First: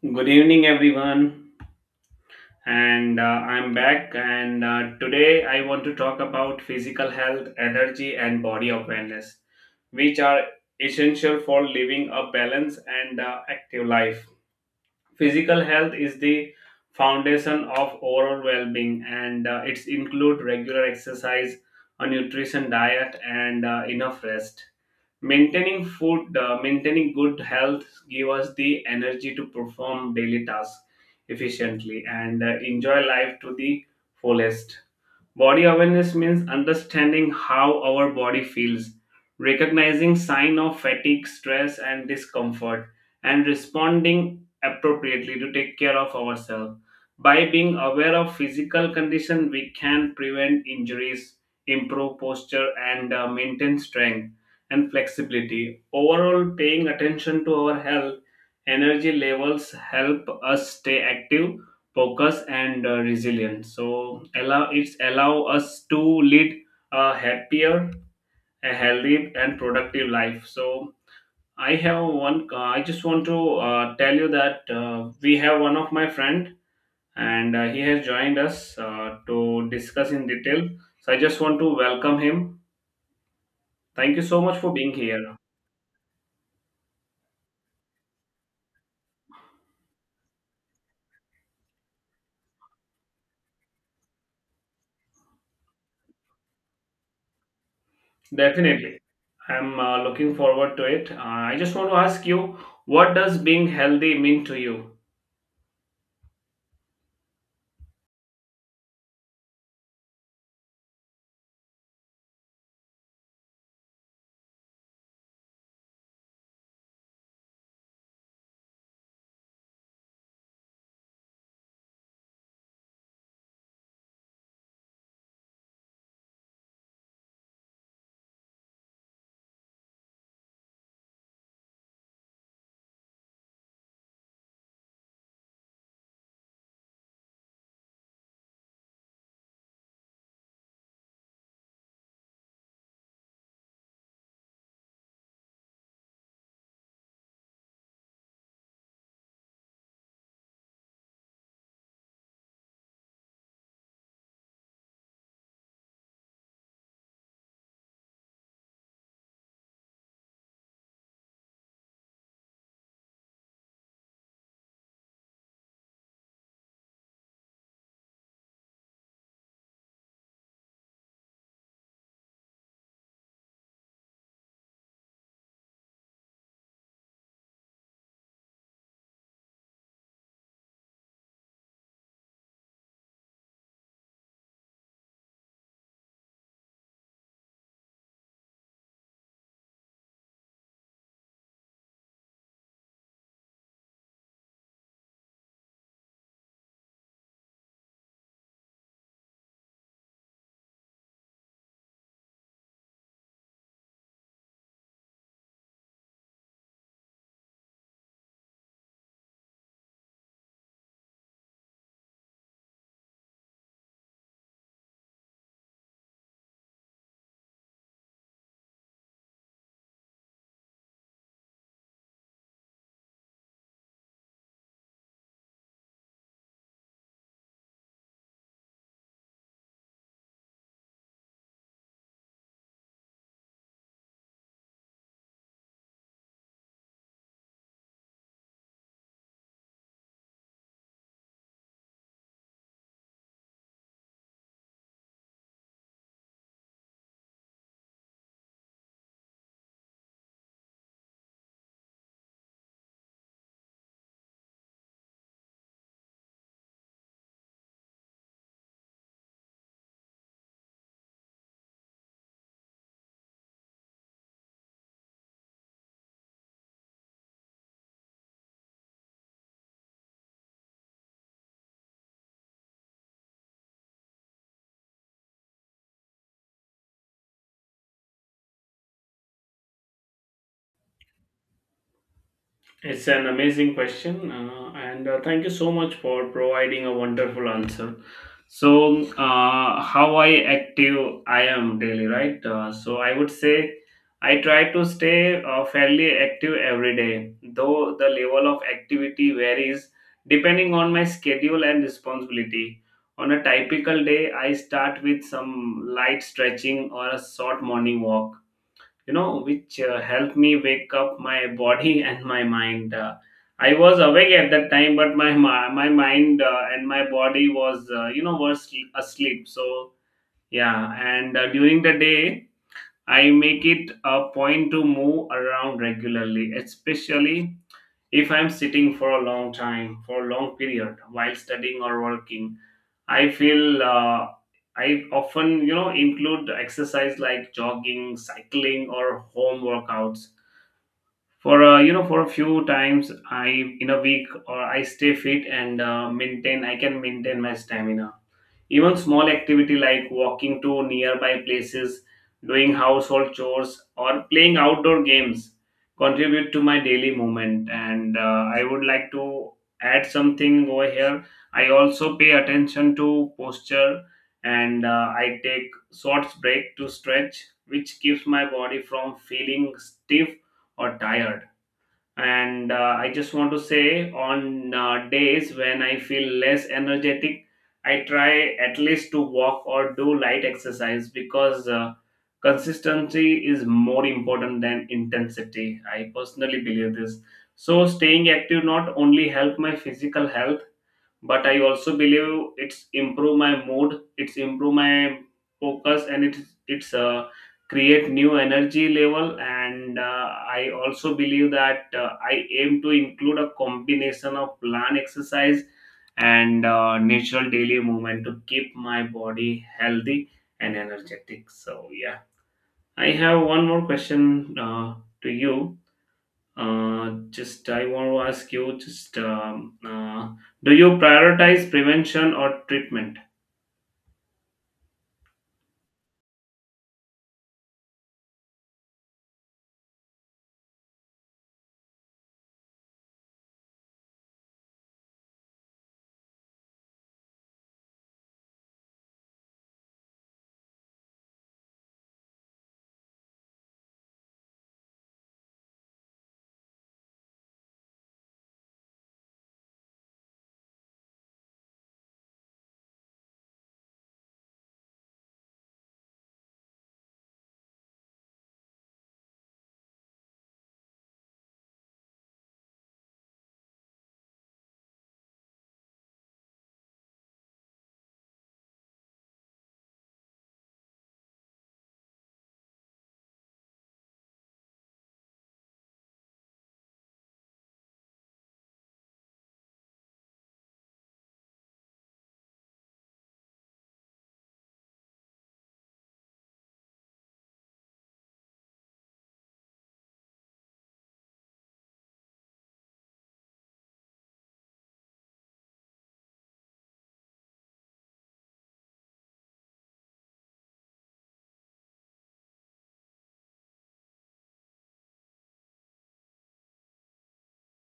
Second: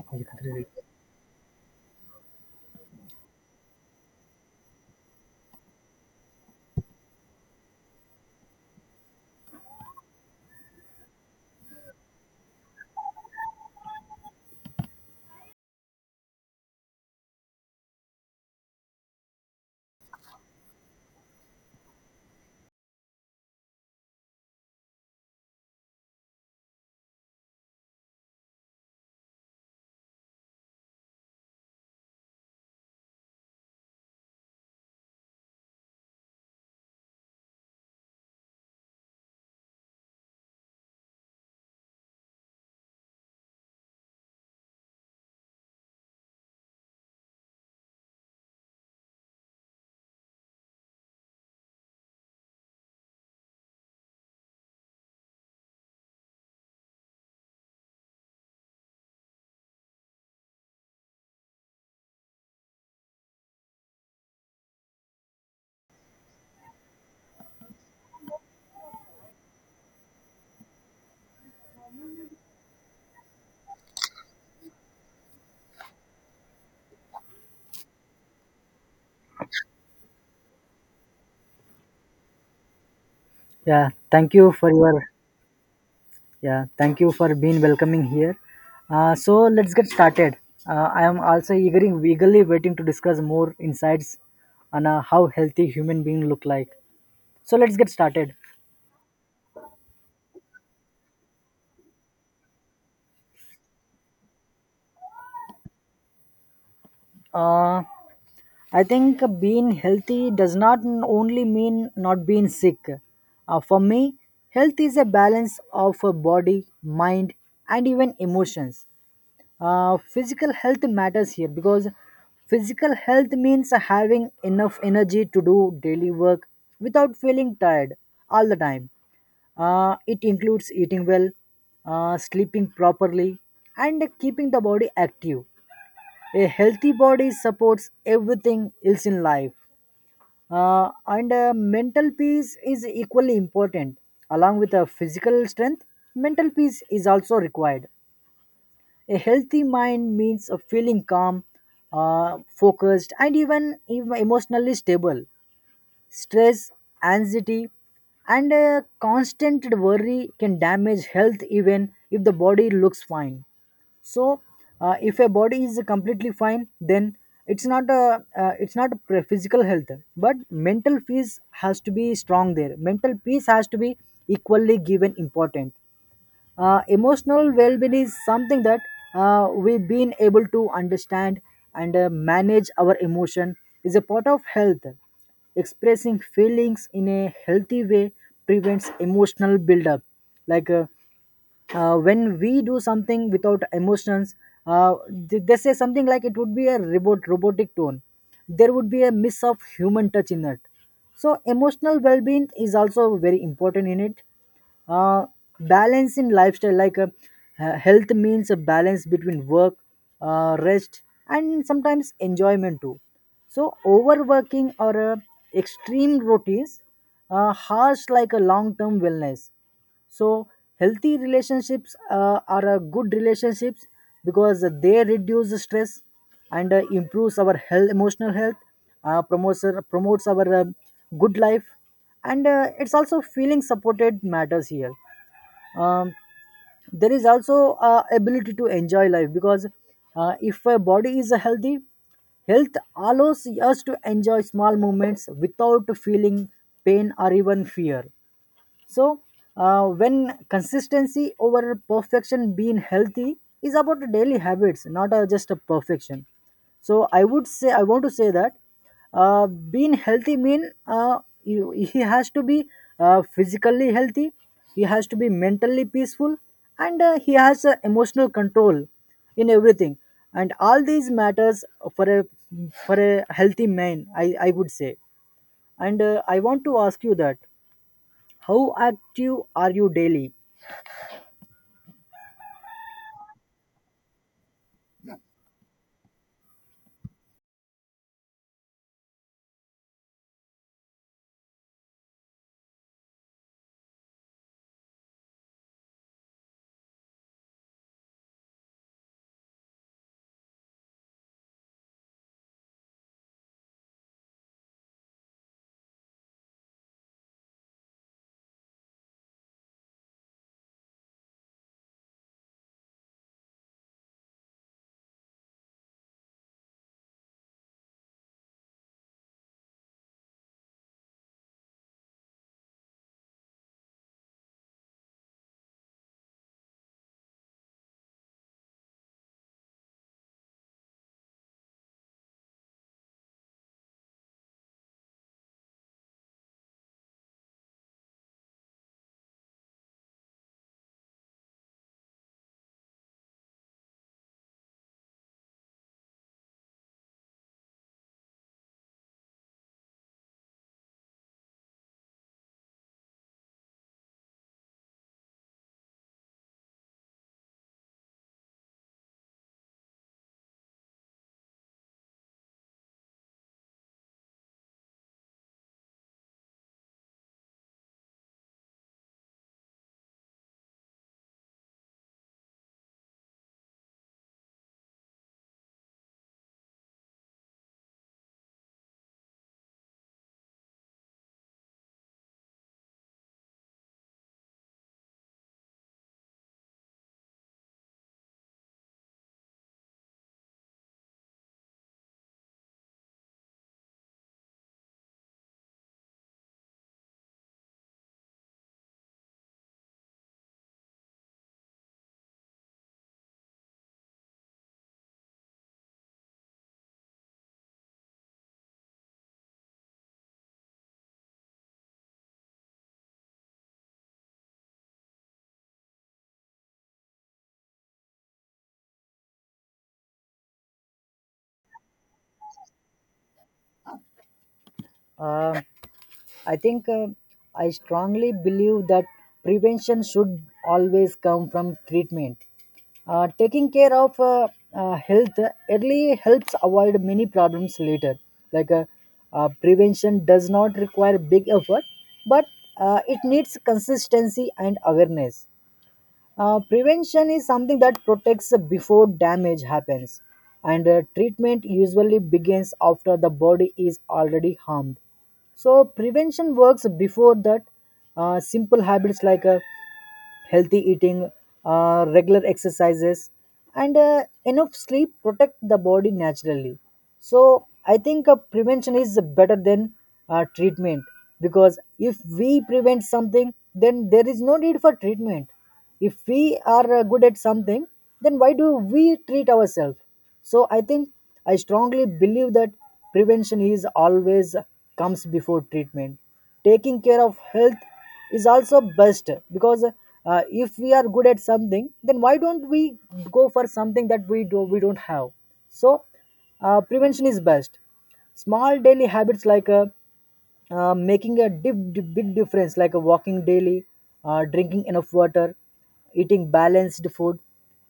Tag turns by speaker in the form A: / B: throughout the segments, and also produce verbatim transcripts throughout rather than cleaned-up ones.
A: Good evening, everyone. And uh, I'm back. And uh, Today I want to talk about physical health, energy, and body awareness, which are essential for living a balanced and uh, active life. Physical health is the foundation of overall well being, and uh, it's include regular exercise, a nutrition diet, and uh, enough rest. Maintaining food, uh, maintaining good health give us the energy to perform daily tasks efficiently and uh, enjoy life to the fullest. Body awareness means understanding how our body feels, recognizing sign of fatigue, stress and discomfort, and responding appropriately to take care of ourselves. By being aware of physical condition, we can prevent injuries, improve posture and uh, maintain strength and flexibility. Overall, paying attention to our health energy levels help us stay active, focus, and uh, resilience, so allow it's allow us to lead a happier, a healthy and productive life. So I have one uh, I just want to uh, tell you that uh, we have one of my friend, and uh, he has joined us uh, to discuss in detail, so I just want to welcome him. Thank you
B: thank
A: so
B: you
A: much
B: for
A: for being
B: your
A: here.
B: yeah, thank you for being welcoming here. Uh, so let's get started. Uh, I am also eagerly, eagerly waiting to discuss more insights on uh, how healthy human being look like. So let's get started.
A: Definitely, I'm uh, looking forward to it. uh, I just want to ask you, what does being healthy mean to you?
B: Uh, I think being healthy does not n- only mean not being sick. Uh, for me, health is a balance of uh, body, mind, and even emotions. Uh, physical health matters here because physical health means having enough energy to do daily work without feeling tired all the time. Uh, it includes eating well, uh, sleeping properly, and keeping the body active. A healthy body supports everything else in life. Uh, and uh, mental peace is equally important. Along with uh, physical strength, mental peace is also required. A healthy mind means a feeling calm, uh, focused, and even, even emotionally stable. Stress, anxiety, and uh, constant worry can damage health even if the body looks fine. So, uh, if a body is completely fine, then it's not a uh, it's not a physical health, but mental peace has to be strong there. Mental peace has to be equally given important. Uh, emotional well-being is something that uh, we've been able to understand and uh, manage our emotion is a part of health. Expressing feelings in a healthy way prevents emotional buildup. Like uh, uh, when we do something without emotions, uh, th- they say something like it would be a robot robotic tone. There would be a miss of human touch in it, so emotional well-being is also very important in it. uh, Balance in lifestyle, like uh, uh, health means a balance between work, uh, rest, and sometimes enjoyment too. So overworking or uh, extreme routines uh, harsh like a long-term wellness. So healthy relationships uh, are a good relationships because they reduce the stress and uh, improves our health emotional health. Uh, promotes our- promotes our um good life, and uh, it's also feeling supported matters here. um, there is also uh, ability to enjoy life because uh, if a body is healthy, health allows us to enjoy small moments without feeling pain or even fear. So uh, when consistency over perfection, being healthy is about daily habits, not uh, just a perfection. So i would say I want to say that uh, being healthy mean uh, you, he has to be uh, physically healthy, he has to be mentally peaceful, and uh, he has uh, emotional control in everything, and all these matters for a for a healthy man, i i would say. And uh, i want to ask you that, how active are you daily?
A: It's an amazing question, uh, and uh, thank you so much for providing a wonderful answer. So, uh, how I active I am daily, right? Uh, so, I would say I try to stay uh, fairly active every day, though the level of activity varies depending on my schedule and responsibility. On a typical day, I start with some light stretching or a short morning walk, you know, which uh, helped me wake up my body and my mind. Uh, I was awake at that time, but my my, my mind uh, and my body was uh, you know was asleep. So yeah, and uh, during the day, I make it a point to move around regularly, especially if I'm sitting for a long time, for a long period while studying or working. I feel uh, I often, you know, include exercise like jogging, cycling, or home workouts for uh, you know, for a few times I in a week, or I stay fit and uh, maintain I can maintain my stamina. Even small activity like walking to nearby places, doing household chores, or playing outdoor games contribute to my daily movement, and uh, I would like to add something over here. I also pay attention to posture, and uh, I take short break to stretch, which keeps my body from feeling stiff or tired. And uh, I just want to say, on uh, days when I feel less energetic, I try at least to walk or do light exercise because uh, consistency is more important than intensity. I personally believe this. So staying active not only help my physical health, but I also believe it's improve my mood, it's improve my focus, and it's it's uh, create new energy level. And uh, I also believe that uh, I aim to include a combination of plant exercise and uh, natural daily movement to keep my body healthy and energetic. So yeah, I have one more question uh, to you. Uh, just I want to ask you, just um, uh, do you prioritize prevention or treatment?
B: Uh, I think uh, I strongly believe that prevention should always come from treatment. Uh, taking care of uh, uh, health early helps avoid many problems later. Like uh, uh, prevention does not require big effort, but uh, it needs consistency and awareness. Uh, prevention is something that protects before damage happens, and uh, treatment usually begins after the body is already harmed. So, prevention works before that. Uh, simple habits like uh, healthy eating, uh, regular exercises, and uh, enough sleep protect the body naturally. So I think uh, prevention is better than uh, treatment, because if we prevent something, then there is no need for treatment. If we are uh, good at something, then why do we treat ourselves? So I think I strongly believe that prevention is always comes before treatment. Taking care of health is also best because uh, if we are good at something, then why don't we go for something that we do we don't have? So uh, prevention is best. Small daily habits like uh, uh, making a dip, dip- big difference, like uh, walking daily, uh, drinking enough water, eating balanced food,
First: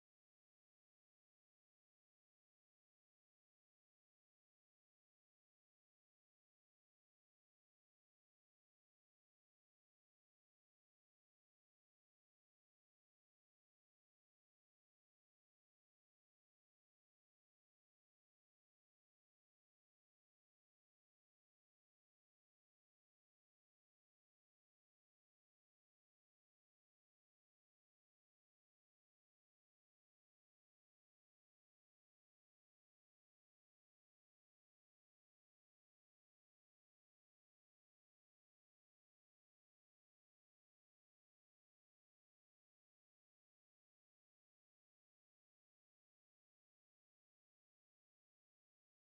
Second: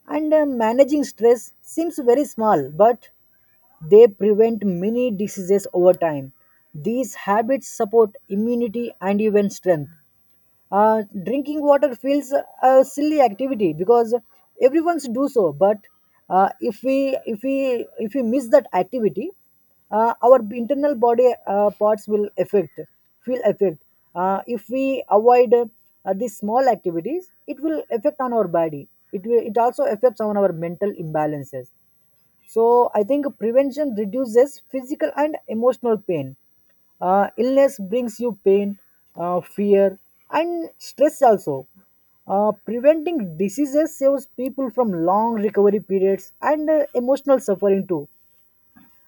B: and uh, managing stress seems very small, but they prevent many diseases over time. These habits support immunity and even strength. Uh, drinking water feels a silly activity because everyone's do so. But uh, if we if we if we miss that activity, uh, our internal body uh, parts will affect feel affect. Uh, if we avoid uh, these small activities, it will affect on our body. It will it also affects on our mental imbalances. So I think prevention reduces physical and emotional pain. Uh, illness brings you pain, uh, fear, and stress also. Uh, preventing diseases saves people from long recovery periods and uh, emotional suffering too.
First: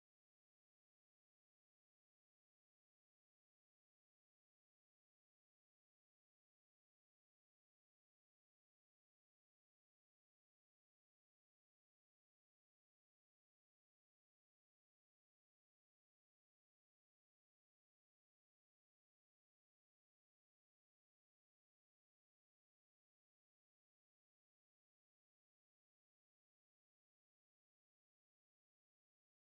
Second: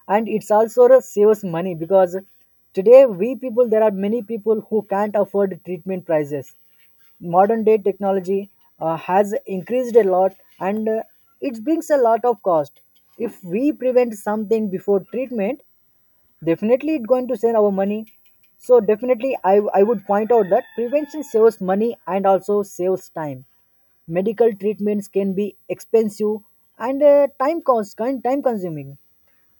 B: And it's also a saves money because today we people there are many people who can't afford treatment prices. Modern day technology uh, has increased a lot, and uh, it brings a lot of cost. If we prevent something before treatment, definitely it's going to save our money. So definitely, i i would point out that prevention saves money and also saves time. Medical treatments can be expensive and uh, time cost time consuming.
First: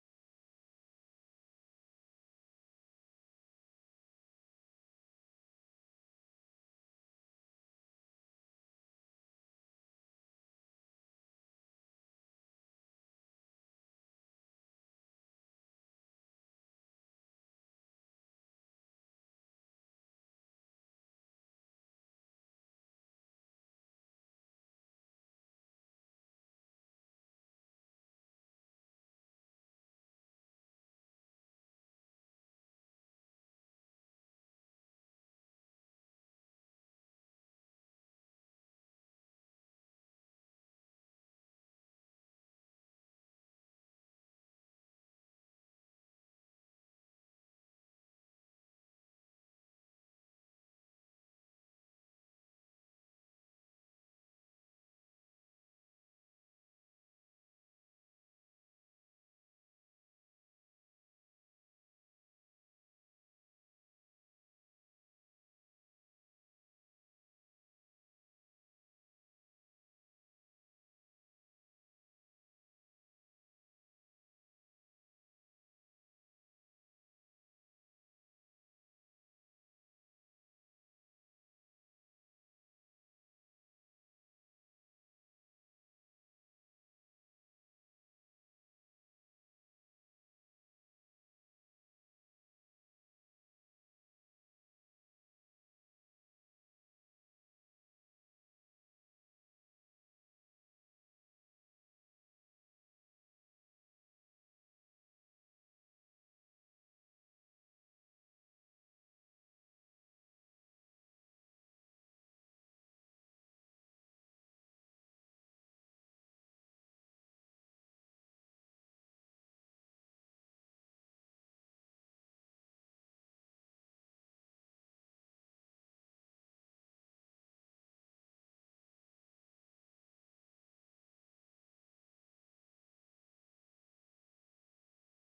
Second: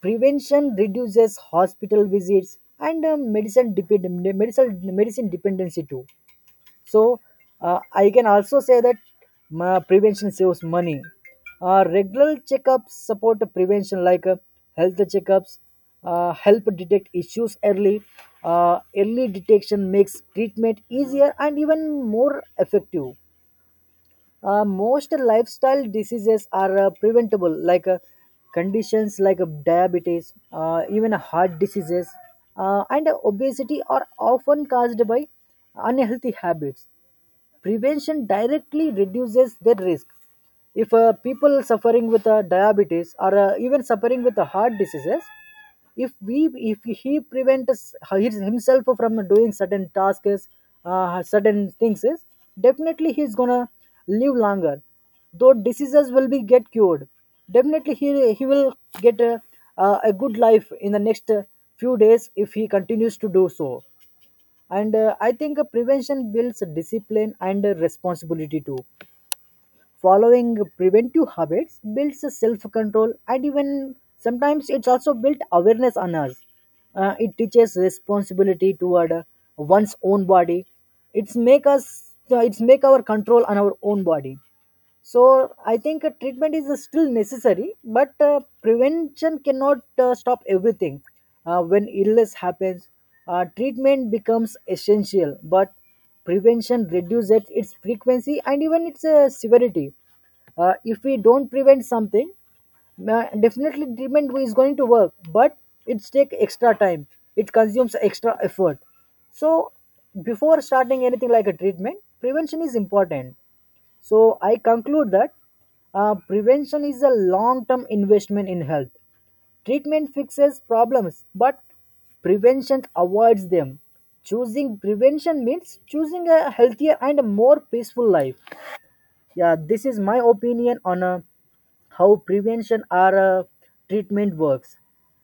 B: Prevention reduces hospital visits and uh, medicine, depend- medicine, medicine dependency too. So, uh, I can also say that uh, prevention saves money. Uh, regular checkups support prevention, like uh, health checkups uh, help detect issues early. Uh, early detection makes treatment easier and even more effective. Uh, most lifestyle diseases are uh, preventable, like uh, conditions like uh, diabetes, uh, even heart diseases, uh, and obesity are often caused by unhealthy habits. Prevention directly reduces their risk. If uh, people suffering with uh, diabetes or uh, even suffering with uh, heart diseases, if we if he prevents his- himself from doing certain tasks, uh, certain things is, definitely he's gonna live longer. Though diseases will be get cured, definitely he he will get a, a, a good life in the next uh, few days if he continues to do so. And uh, i think uh, prevention builds discipline and uh, responsibility too. Following preventive habits builds self control, and even sometimes it's also built awareness on us. Uh, it teaches responsibility toward uh, one's own body. it's make us uh, it's make our control on our own body. So I think uh, treatment is uh, still necessary, but uh, prevention cannot uh, stop everything. Uh, when illness happens, uh, treatment becomes essential, but prevention reduces its frequency and even its uh, severity. Uh, if we don't prevent something, uh, definitely treatment is going to work, but it takes extra time, it consumes extra effort. So before starting anything like a treatment, prevention is important. So I conclude that uh, prevention is a long term investment in health. Treatment fixes problems, but prevention avoids them. Choosing prevention means choosing a healthier and a more peaceful life. Yeah, this is my opinion on uh, how prevention or uh, treatment works.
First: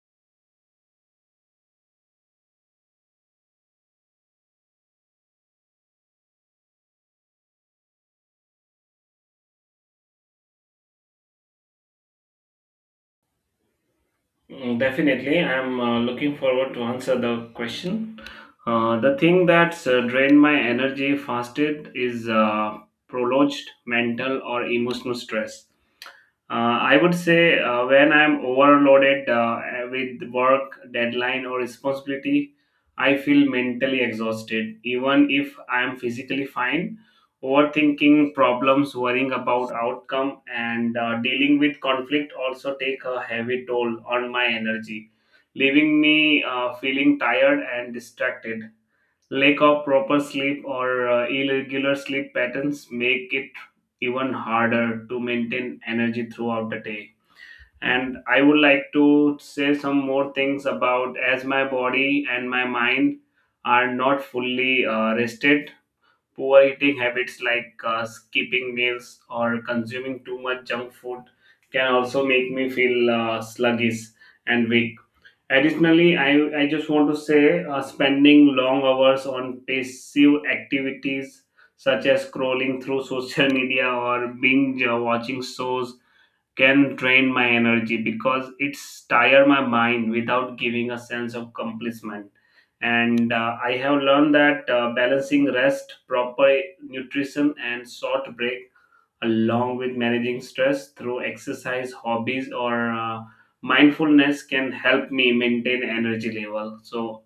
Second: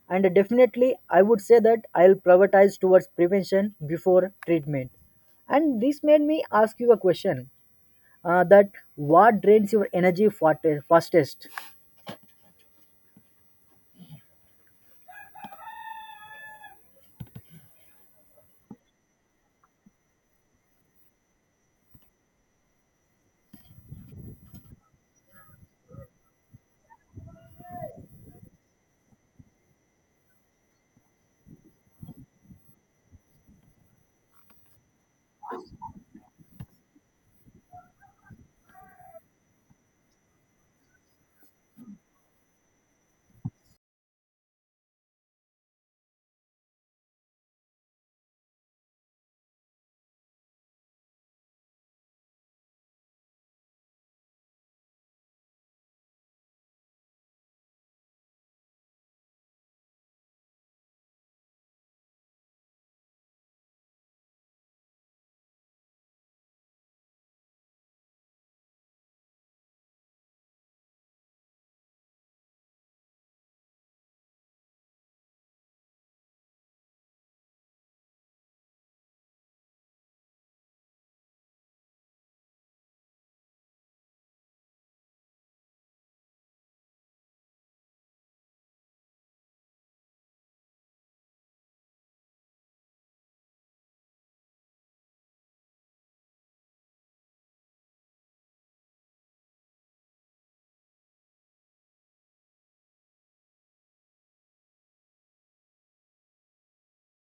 B: And definitely, I would say that I'll prioritize towards prevention before treatment. And this made me ask you a question uh, that, what drains your energy fate- fastest?
A: Mm, definitely, I'm uh, looking forward to answer the question. Uh, the thing that's uh, drained my energy fastest is uh, prolonged mental or emotional stress. Uh, I would say uh, when I'm overloaded uh, with work, deadline, or responsibility, I feel mentally exhausted, even if I'm physically fine. Overthinking problems, worrying about outcome, and uh, dealing with conflict also take a heavy toll on my energy, leaving me uh, feeling tired and distracted. Lack of proper sleep or uh, irregular sleep patterns make it even harder to maintain energy throughout the day. And I would like to say some more things about as my body and my mind are not fully uh, rested. Poor eating habits like uh, skipping meals or consuming too much junk food can also make me feel uh, sluggish and weak. Additionally, I, I just want to say uh, spending long hours on passive activities such as scrolling through social media or binge uh, watching shows can drain my energy because it's tire my mind without giving a sense of accomplishment. And uh, I have learned that uh, balancing rest, proper nutrition, and short breaks, along with managing stress through exercise hobbies or uh, mindfulness, can help me maintain energy level. So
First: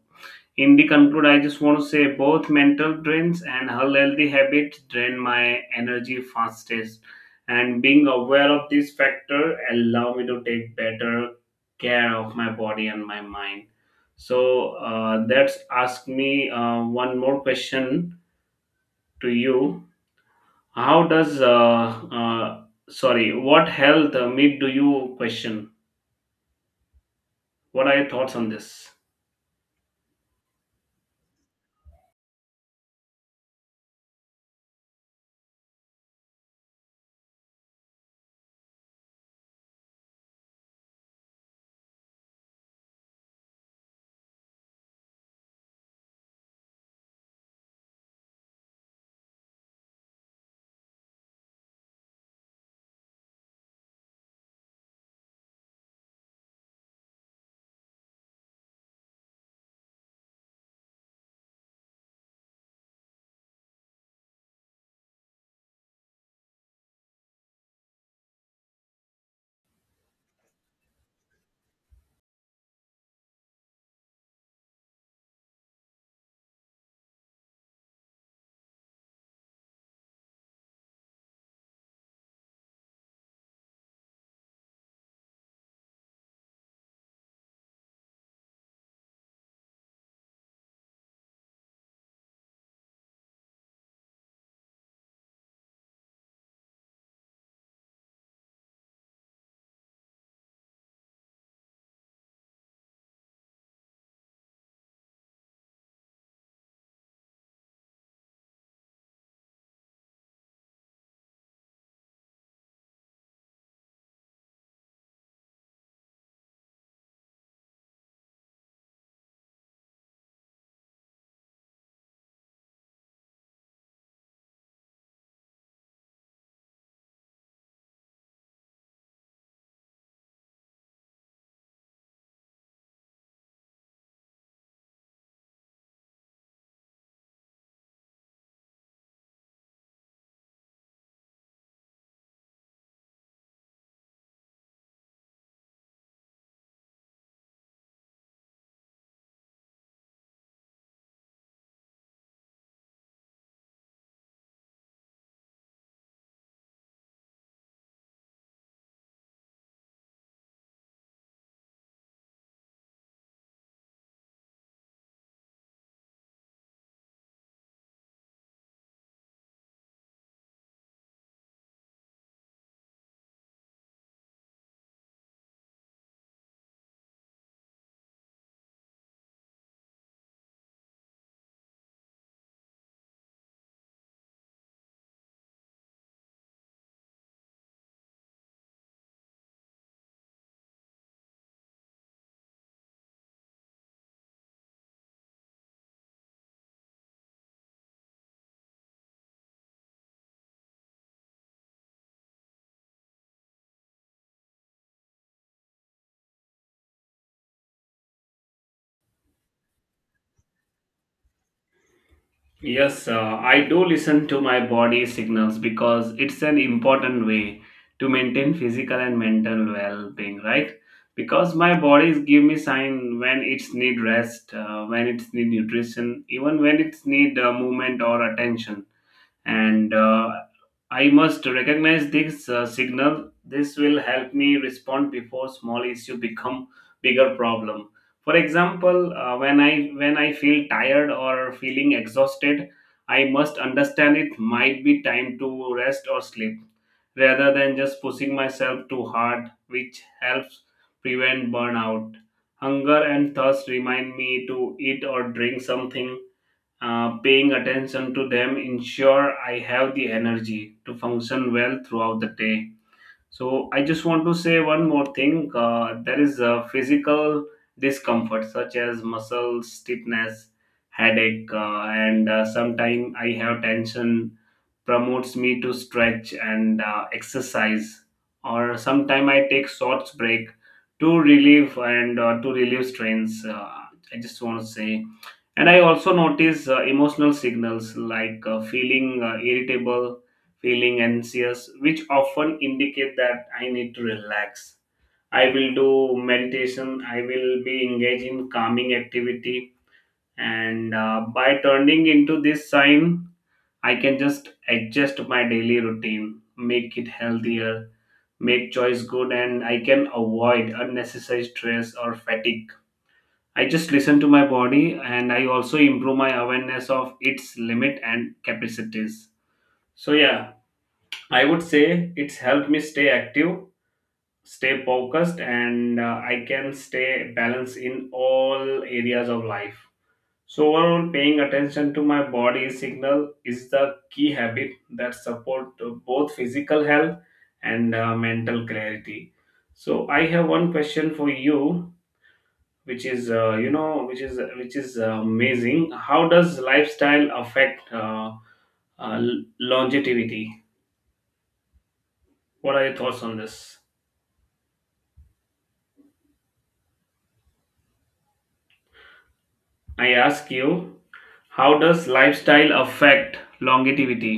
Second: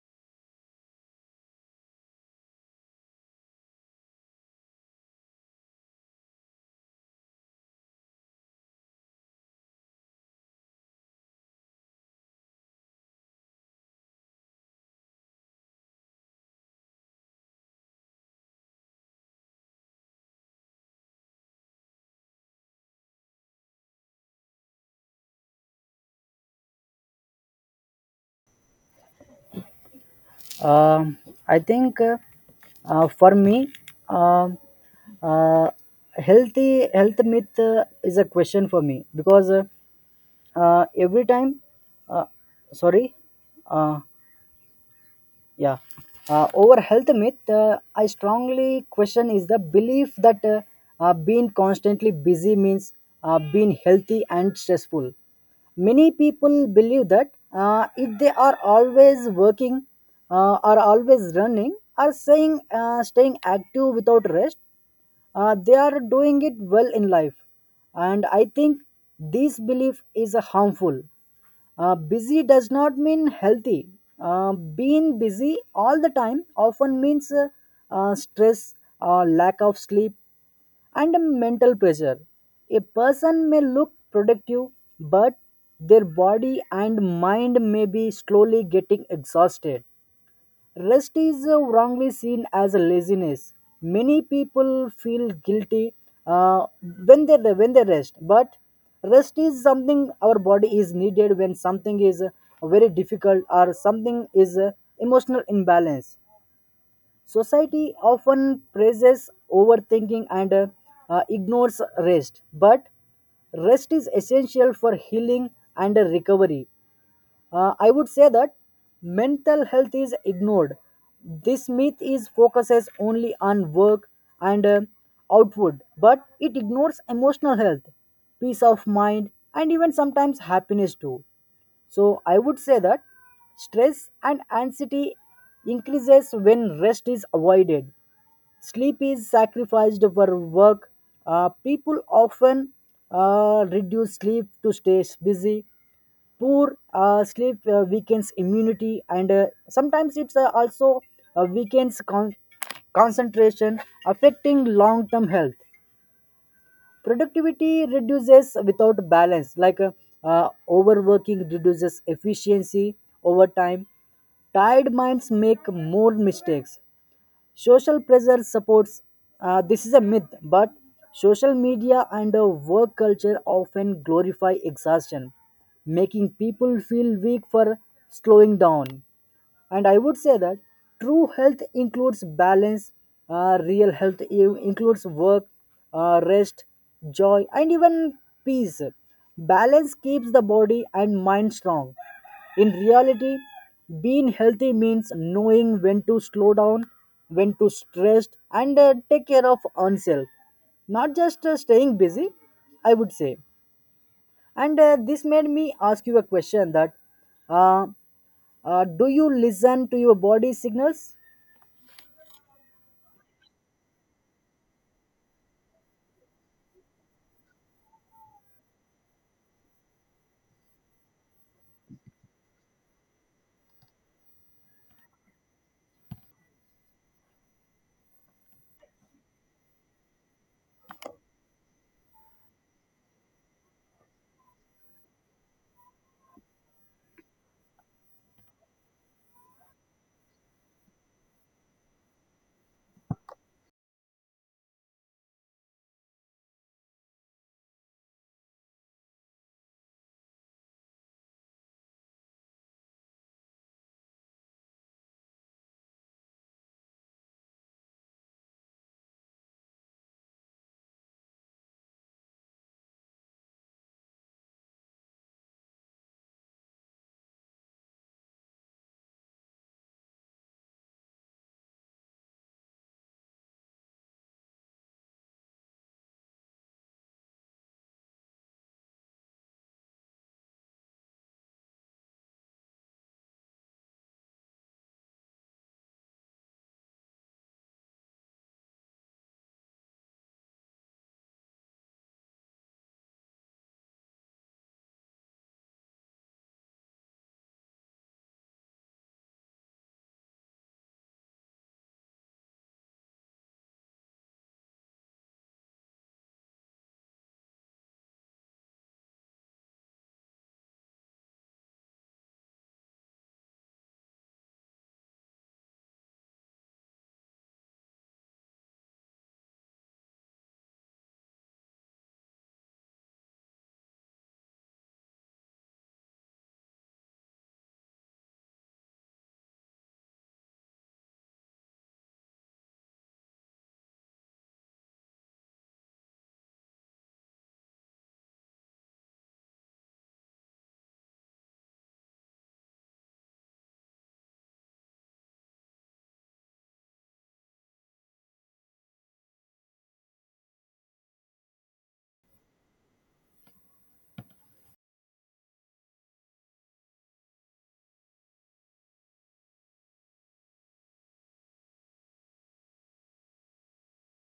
A: in the conclude, I just want to say both mental drains and unhealthy habits drain my energy fastest, and being aware of this factor allow me to take better care of my body and my mind. So uh, that's ask me uh, one more question to you. how does uh, uh, sorry, what health uh, meat do you question? What are your thoughts on this?
B: Um I think uh, uh, For me, um uh, healthy health myth uh, is a question for me because uh, uh, every time uh, sorry uh, Yeah. Uh, over health myth, uh, I strongly question is the belief that uh, uh, being constantly busy means uh, being healthy and stressful. Many people believe that uh, if they are always working, uh, are always running, are saying uh, staying active without rest, uh, they are doing it well in life. And I think this belief is uh, harmful. Uh, busy does not mean healthy. Uh, being busy all the time often means uh, uh, stress, uh, lack of sleep, and a mental pressure. A person may look productive, but their body and mind may be slowly getting exhausted. Rest is uh, wrongly seen as a laziness. Many people feel guilty uh, when they when they rest, but rest is something our body is needed when something is uh, very difficult or something is uh, emotional imbalance. Society often praises overthinking and uh, uh, ignores rest, but rest is essential for healing and uh, recovery. Uh, I would say that mental health is ignored. This myth is focuses only on work and uh, output, but it ignores emotional health, peace of mind, and even sometimes happiness too. So I would say that stress and anxiety increases when rest is avoided. Sleep is sacrificed for work. Uh, people often uh, reduce sleep to stay busy. Poor uh, sleep uh, weakens immunity, and uh, sometimes it's uh, also uh, weakens con- concentration, affecting long-term health. Productivity reduces without balance. Like uh, uh, overworking reduces efficiency over time. Tired minds make more mistakes. Social pressure supports uh, this is a myth, but social media and uh, work culture often glorify exhaustion, making people feel weak for slowing down. And I would say that true health includes balance. Uh, real health i- includes work, uh, rest, joy, and even peace. Balance keeps the body and mind strong. In reality, being healthy means knowing when to slow down, when to stress and uh, take care of oneself, not just uh, staying busy, I would say. And uh, this made me ask you a question that, uh, uh, do you listen to your body signals?
A: Yes, uh, I do listen to my body signals because it's an important way to maintain physical and mental well-being, right? Because my bodies give me sign when it's need rest, uh, when it's need nutrition, even when it's need uh, movement or attention. And uh, I must recognize this uh, signal. This will help me respond before small issue become bigger problem. For example, uh, when I when I feel tired or feeling exhausted, I must understand it might be time to rest or sleep rather than just pushing myself too hard, which helps prevent burnout. Hunger and thirst remind me to eat or drink something. Uh, paying attention to them ensure I have the energy to function well throughout the day. So I just want to say one more thing. Uh, there is a physical discomfort such as muscle stiffness, headache, uh, and uh, sometimes I have tension promotes me to stretch and uh, exercise. Or sometimes I take short break to relieve and uh, to relieve strains. Uh, I just want to say, and I also notice uh, emotional signals like uh, feeling uh, irritable, feeling anxious, which often indicate that I need to relax. I will do meditation, I will be engaged in calming activity, and uh, by turning into this sign, I can just adjust my daily routine, make it healthier, make choice good, and I can avoid unnecessary stress or fatigue. I just listen to my body, and I also improve my awareness of its limit and capacities. So, yeah, I would say it's helped me stay active, stay focused, and uh, I can stay balanced in all areas of life. So, overall, paying attention to my body signal is the key habit that support uh, both physical health and uh, mental clarity. So, I have one question for you, which is uh, you know which is which is uh, amazing. How does lifestyle affect uh, uh, longevity? What are your thoughts on this? i ask you how does lifestyle affect longevity